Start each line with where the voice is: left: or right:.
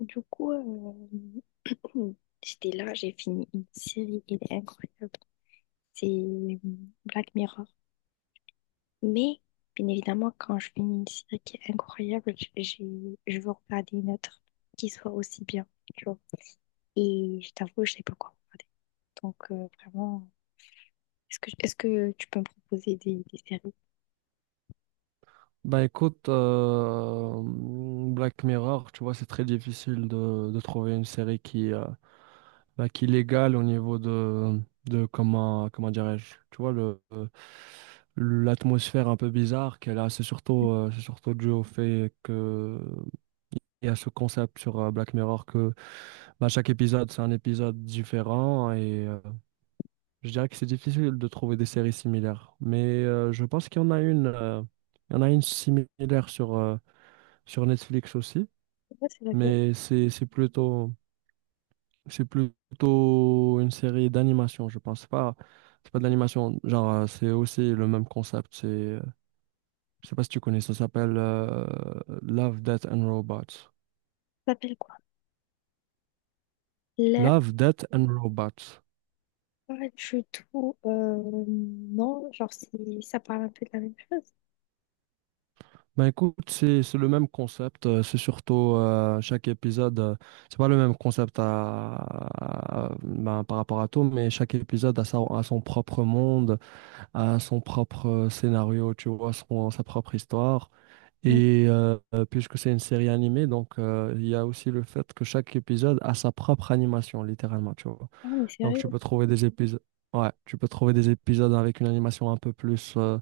left: Du coup, euh, j'étais là, j'ai fini une série, elle est incroyable. C'est Black Mirror. Mais, bien évidemment, quand je finis une série qui est incroyable, j'ai, je veux regarder une autre qui soit aussi bien, tu vois. Et je t'avoue, je sais pas quoi regarder. Donc, vraiment, est-ce que tu peux me proposer des séries?
right: Bah écoute, Black Mirror, tu vois, c'est très difficile de trouver une série qui, bah, qui l'égale au niveau de comment, comment dirais-je, tu vois, l'atmosphère un peu bizarre qu'elle a. C'est surtout dû au fait que, et à ce concept sur Black Mirror que bah, chaque épisode, c'est un épisode différent et je dirais que c'est difficile de trouver des séries similaires. Mais je pense qu'il y en a une, il y en a une similaire sur Netflix aussi,
left: Je sais pas, c'est laquelle?
right: mais c'est plutôt une série d'animation, je pense pas. C'est pas de l'animation, genre c'est aussi le même concept. Je sais pas si tu connais, ça s'appelle Love, Death and Robots.
left: Ça s'appelle quoi? La...
right: Love, Death and Robots.
left: Pas du tout. Non, genre, ça parle un peu de la même chose.
right: Ben écoute, c'est le même concept. C'est surtout chaque épisode, c'est pas le même concept ben, par rapport à tout, mais chaque épisode a son propre monde. À son propre scénario, tu vois, sa propre histoire.
left: Non,
right: Et puisque c'est une série animée, donc il y a aussi le fait que chaque épisode a sa propre animation, littéralement, tu vois.
left: non, mais
right: Donc
left: sérieux.
right: tu peux trouver des épisodes, ouais, tu peux trouver des épisodes avec une animation un peu plus,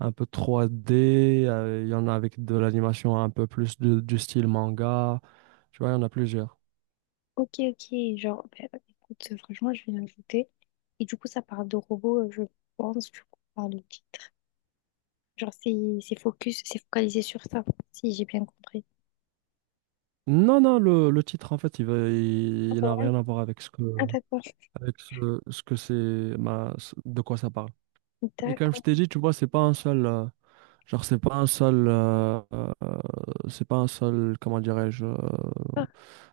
right: un peu 3D. Il y en a avec de l'animation un peu plus du style manga. Tu vois, il y en a plusieurs.
left: Ok, ok, genre, bah, écoute, franchement, je vais l'ajouter. Et du coup, ça parle de robots, je pense, du coup, par le titre. Genre, c'est focus, c'est focalisé sur ça, si j'ai bien compris.
right: Non, non, le titre, en fait,
left: Ah,
right: il
left: c'est
right: n'a
left: vrai.
right: rien à voir avec
left: Ah, d'accord.
right: avec ce que c'est, de quoi ça parle. Et comme je
left: D'accord.
right: t'ai dit, tu vois, c'est pas un seul, genre, c'est pas un seul, c'est pas un seul, comment dirais-je,
left: Ah,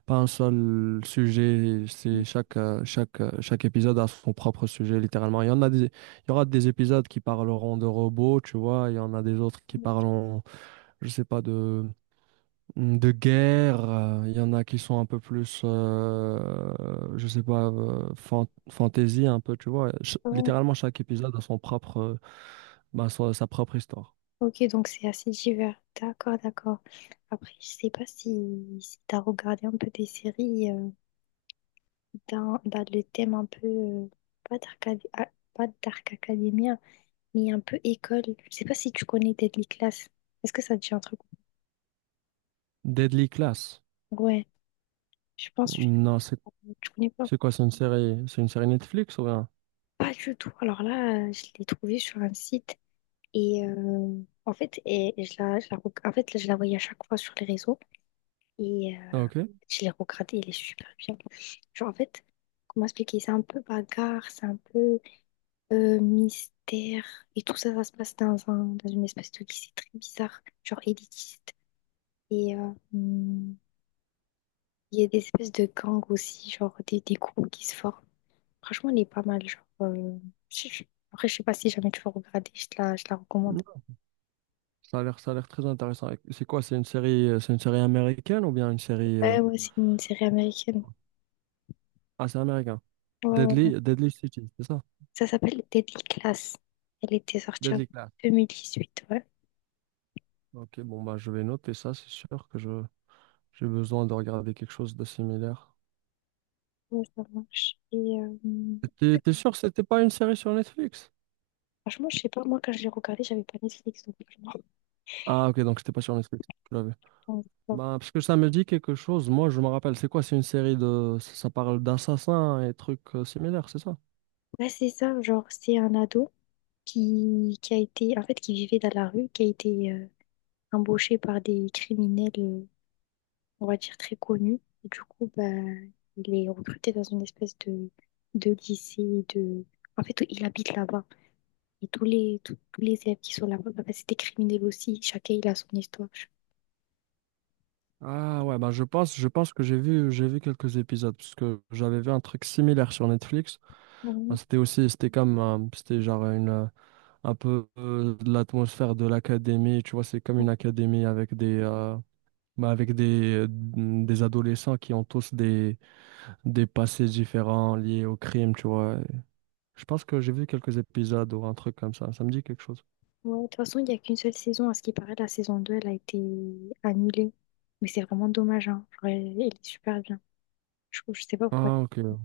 right: pas un seul sujet. Chaque épisode a son propre sujet, littéralement. Il y aura des épisodes qui parleront de robots, tu vois. Il y en a des autres qui parleront, je sais pas, de guerre, il y en a qui sont un peu plus, je sais pas, fantasy un peu, tu vois. Ch-
left: ouais.
right: littéralement, chaque épisode a son propre, bah, sa propre histoire.
left: Ok, donc c'est assez divers. D'accord, d'accord. Après, je sais pas si, si t'as regardé un peu des séries dans, dans le thème un peu, pas Dark, pas Dark Academia, mais un peu école. Je sais pas si tu connais Deadly Class. Est-ce que ça te dit un truc?
right: Deadly Class.
left: Ouais, je pense que
right: Non,
left: je connais pas,
right: c'est quoi? C'est une série, Netflix ou rien?
left: pas du tout. Alors là, je l'ai trouvée sur un site et en fait, et je la, en fait, là, je la voyais à chaque fois sur les réseaux et
right: Ah, ok.
left: je l'ai regardée, elle est super bien. Genre, en fait, comment expliquer? C'est un peu bagarre, c'est un peu mystère et tout ça, ça se passe dans un, dans une espèce de lycée très bizarre, genre élitiste. Et hum, il y a des espèces de gangs aussi, genre des groupes qui se forment. Franchement, elle est pas mal. Genre, je- je- Après, je sais pas si jamais tu vas regarder, je te la recommande.
right: Non, ça a l'air très intéressant. Et c'est quoi? C'est une série américaine ou bien
left: Ouais, ouais, c'est une série américaine.
right: c'est américain.
left: Ouais, ouais, ouais.
right: Deadly City, c'est ça?
left: Ça s'appelle Deadly Class. Elle était sortie en
right: Deadly Class.
left: 2018, ouais.
right: Ok, bon bah je vais noter ça, c'est sûr que je j'ai besoin de regarder quelque chose de similaire.
left: Ouais, ça marche. Et
right: T'es sûr que c'était pas une série sur Netflix?
left: franchement, je sais pas, moi, quand je l'ai regardé j'avais pas Netflix, donc je me rappelle
right: Ah, ok, donc c'était pas sur Netflix. Je l'avais.
left: pas.
right: Bah, parce que ça me dit quelque chose. Moi, je me rappelle. C'est quoi? C'est une série de. Ça parle d'assassins et trucs similaires, c'est ça?
left: Ouais, c'est ça, genre, c'est un ado qui a été, en fait, qui vivait dans la rue, qui a été embauché par des criminels. On va dire, très connu. Et du coup, bah, il est recruté dans une espèce de lycée, de... En fait, il habite là-bas. Et tous les, tous les élèves qui sont là-bas, bah, c'est des criminels aussi. Chacun, il a son histoire.
right: Ah ouais, bah je pense que j'ai vu quelques épisodes parce que j'avais vu un truc similaire sur Netflix. Bah,
left: Ouais.
right: c'était aussi, c'était comme, c'était genre une, un peu de l'atmosphère de l'académie. Tu vois, c'est comme une académie avec mais avec des adolescents qui ont tous des passés différents liés au crime, tu vois. Je pense que j'ai vu quelques épisodes ou un truc comme ça. Ça me dit quelque chose.
left: Ouais, de toute façon, il n'y a qu'une seule saison. À ce qui paraît, la saison 2 elle a été annulée. Mais c'est vraiment dommage, hein. Genre, elle, elle est super bien. Je sais pas pourquoi.
right: Ah, ok.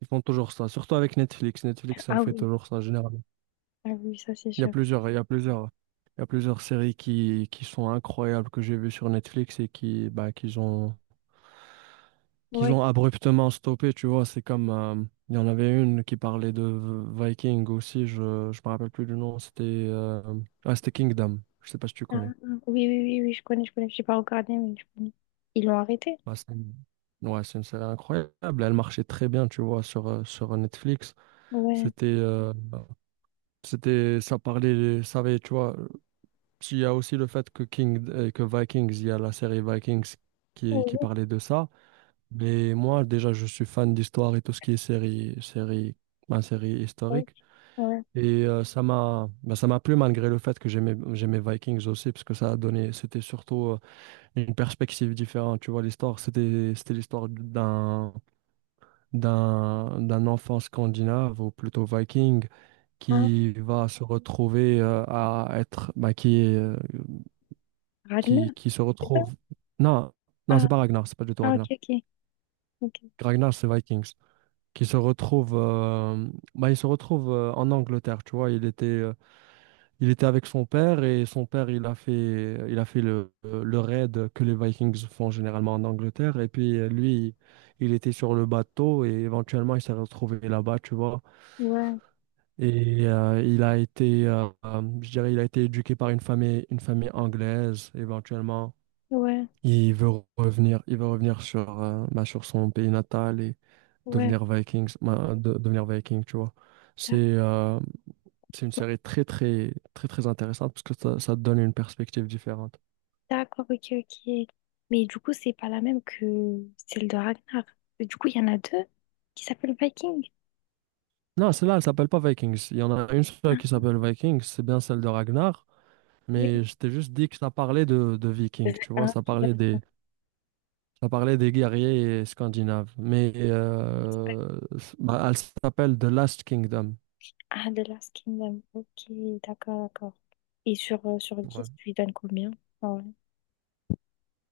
right: Ils font toujours ça. Surtout avec Netflix. Netflix, ça le
left: Ah
right: fait
left: oui,
right: toujours ça, généralement.
left: ah oui, ça c'est
right: Il y a
left: sûr.
right: plusieurs, il y a plusieurs, il y a plusieurs séries qui sont incroyables que j'ai vues sur Netflix et qui, bah, qu'ils
left: Ouais.
right: ont abruptement stoppé, tu vois. C'est comme, il y en avait une qui parlait de Viking aussi, je me rappelle plus du nom, c'était Kingdom, je sais pas si tu
left: Ah, ah,
right: connais.
left: oui, oui, oui, oui, je connais, je connais. J'ai pas regardé, mais je connais. Ils l'ont arrêté?
right: Ah, ouais, c'est une série incroyable, elle marchait très bien, tu vois, sur Netflix.
left: Ouais.
right: C'était, euh, c'était, ça parlait, ça avait, tu vois, il y a aussi le fait que que Vikings, il y a la série Vikings qui
left: Ouais,
right: parlait de ça. Mais moi, déjà, je suis fan d'histoire et tout ce qui est série, ma série
left: ouais,
right: historique.
left: ouais.
right: Et ça m'a bah, ça m'a plu malgré le fait que j'aimais Vikings aussi parce que ça a donné c'était surtout une perspective différente, tu vois, l'histoire, c'était l'histoire d'un enfant scandinave ou plutôt viking
left: Ah,
right: qui va se retrouver à être bah, qui est,
left: Ragnar,
right: qui se
left: c'est ça?
right: retrouve. Non, non,
left: Ah,
right: c'est pas Ragnar, c'est pas du tout
left: ah, ok,
right: Ragnar.
left: ok, ok.
right: Ragnar, c'est Vikings. Qui se retrouve Bah, il se retrouve en Angleterre, tu vois, il était Il était avec son père, et son père, il a fait le raid que les Vikings font généralement en Angleterre. Et puis lui, il était sur le bateau et éventuellement, il s'est retrouvé là-bas, tu vois.
left: Ouais,
right: Et je dirais, il a été éduqué par une famille anglaise. Éventuellement,
left: ouais,
right: il veut il veut revenir bah, sur son pays natal et
left: ouais.
right: devenir Vikings, bah, devenir Viking, tu vois. C'est,
left: D'ac-
right: euh, c'est une série très, très, très, très intéressante parce que ça te donne une perspective différente.
left: D'accord, ok, ok. Mais du coup, c'est pas la même que celle de Ragnar. Du coup, il y en a deux qui s'appellent Viking.
right: Non, celle-là, elle s'appelle pas Vikings. Il y en a une seule
left: Ah,
right: qui s'appelle Vikings, c'est bien celle de Ragnar, mais
left: oui.
right: je t'ai juste dit que ça parlait de Vikings,
left: Il y
right: tu
left: en a
right: vois,
left: un qui
right: ça parlait des guerriers scandinaves. Mais
left: s'appelle.
right: bah, elle s'appelle The Last Kingdom.
left: Ah, The Last Kingdom. Ok, d'accord, d'accord. Et sur, sur
right: Ouais.
left: 10 tu lui donnes combien? Ah, ouais.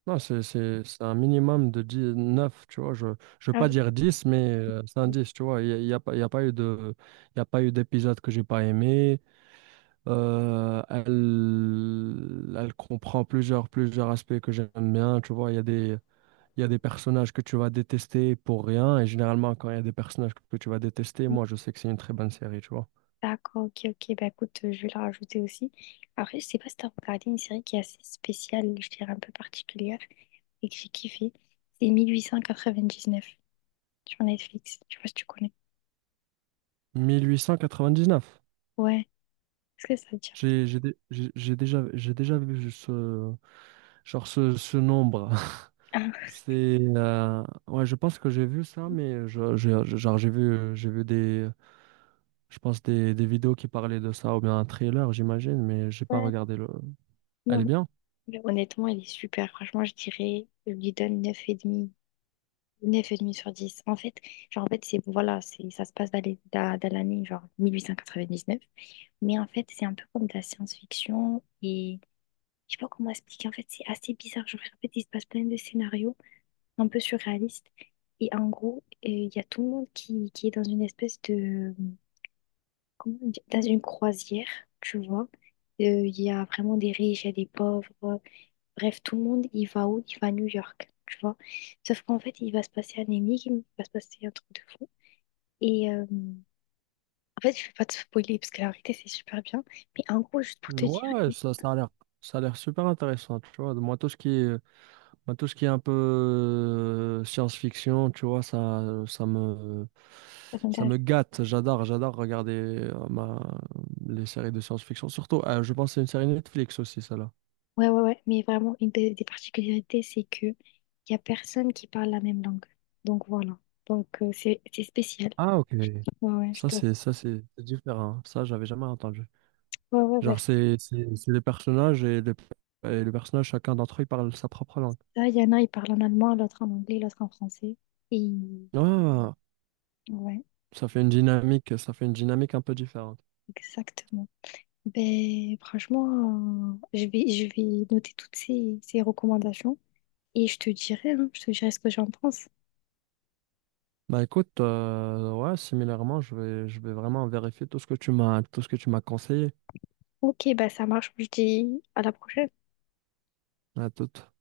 right: Non, c'est un minimum de dix neuf, tu vois. Je ne veux
left: Ah
right: pas dire dix, mais c'est un dix, tu vois. Il n'y a, il y a pas, il y a pas eu de, il y a pas eu d'épisode que j'ai pas aimé. Elle comprend plusieurs aspects que j'aime bien. Tu vois, il y a des personnages que tu vas détester pour rien. Et généralement, quand il y a des personnages que tu vas détester,
left: oui.
right: moi, je sais que c'est une très bonne série, tu vois.
left: D'accord, ok, ok. Bah écoute, je vais la rajouter aussi. Après, je sais pas si t'as regardé une série qui est assez spéciale, je dirais un peu particulière, et que j'ai kiffé. C'est 1899 sur Netflix. Je sais pas si tu connais.
right: 1899.
left: Ouais, est-ce que ça te dit?
right: J'ai, dé- j'ai déjà, J'ai déjà vu ce, genre ce nombre.
left: Ah,
right: C'est, ouais, je pense que j'ai vu ça, mais je, genre, j'ai vu je pense des, vidéos qui parlaient de ça ou bien un trailer, j'imagine, mais j'ai pas
left: ouais,
right: regardé le. Elle est
left: non.
right: bien.
left: Mais honnêtement, elle est super. Franchement, je dirais, je lui donne 9,5. 9,5 sur dix. En fait, genre, en fait, c'est, voilà, c'est, ça se passe dans dans l'année, genre, 1899. Mais en fait, c'est un peu comme de la science-fiction et je sais pas comment expliquer. En fait, c'est assez bizarre. Je vous répète, il se passe plein de scénarios un peu surréalistes. Et en gros, il y a tout le monde qui est dans une espèce de... Comment on dit? Dans une croisière, tu vois. Il y a vraiment des riches, il y a des pauvres. Bref, tout le monde, il va où? Il va à New York, tu vois. Sauf qu'en fait, il va se passer un énigme, il va se passer un truc de fou. Et en fait, je vais pas te spoiler parce que la vérité, c'est super bien. Mais en gros, juste pour te dire,
right: Ouais, ouais, ça a l'air super intéressant, tu vois. Moi, tout ce qui est, un peu science-fiction, tu vois, ça me gâte. J'adore regarder euh, ma, les séries de science-fiction. Surtout, je pense que c'est une série Netflix aussi, celle-là.
left: ouais, ouais, ouais. Mais vraiment, une des particularités, c'est que il y a personne qui parle la même langue. Donc voilà. Donc c'est spécial.
right: Ah, ok.
left: Ouais, ouais, je te...
right: Ça, c'est différent, hein. Ça, j'avais jamais entendu.
left: Ouais, ouais,
right: Genre,
left: ouais.
right: c'est les personnages et les, chacun d'entre eux, il parle sa propre langue.
left: Là, il y en a, ils parlent en allemand, l'autre en anglais, l'autre en français. Et
right: Ah,
left: ouais,
right: ça fait une dynamique, un peu différente.
left: exactement. Ben franchement, je vais noter toutes ces, ces recommandations et je te dirai, hein, je te dirai ce que j'en pense.
right: Bah écoute, ouais, similairement, je vais vraiment vérifier tout ce que tu m'as, conseillé.
left: Ok, ben ça marche. Je te dis à la prochaine.
right: À toute.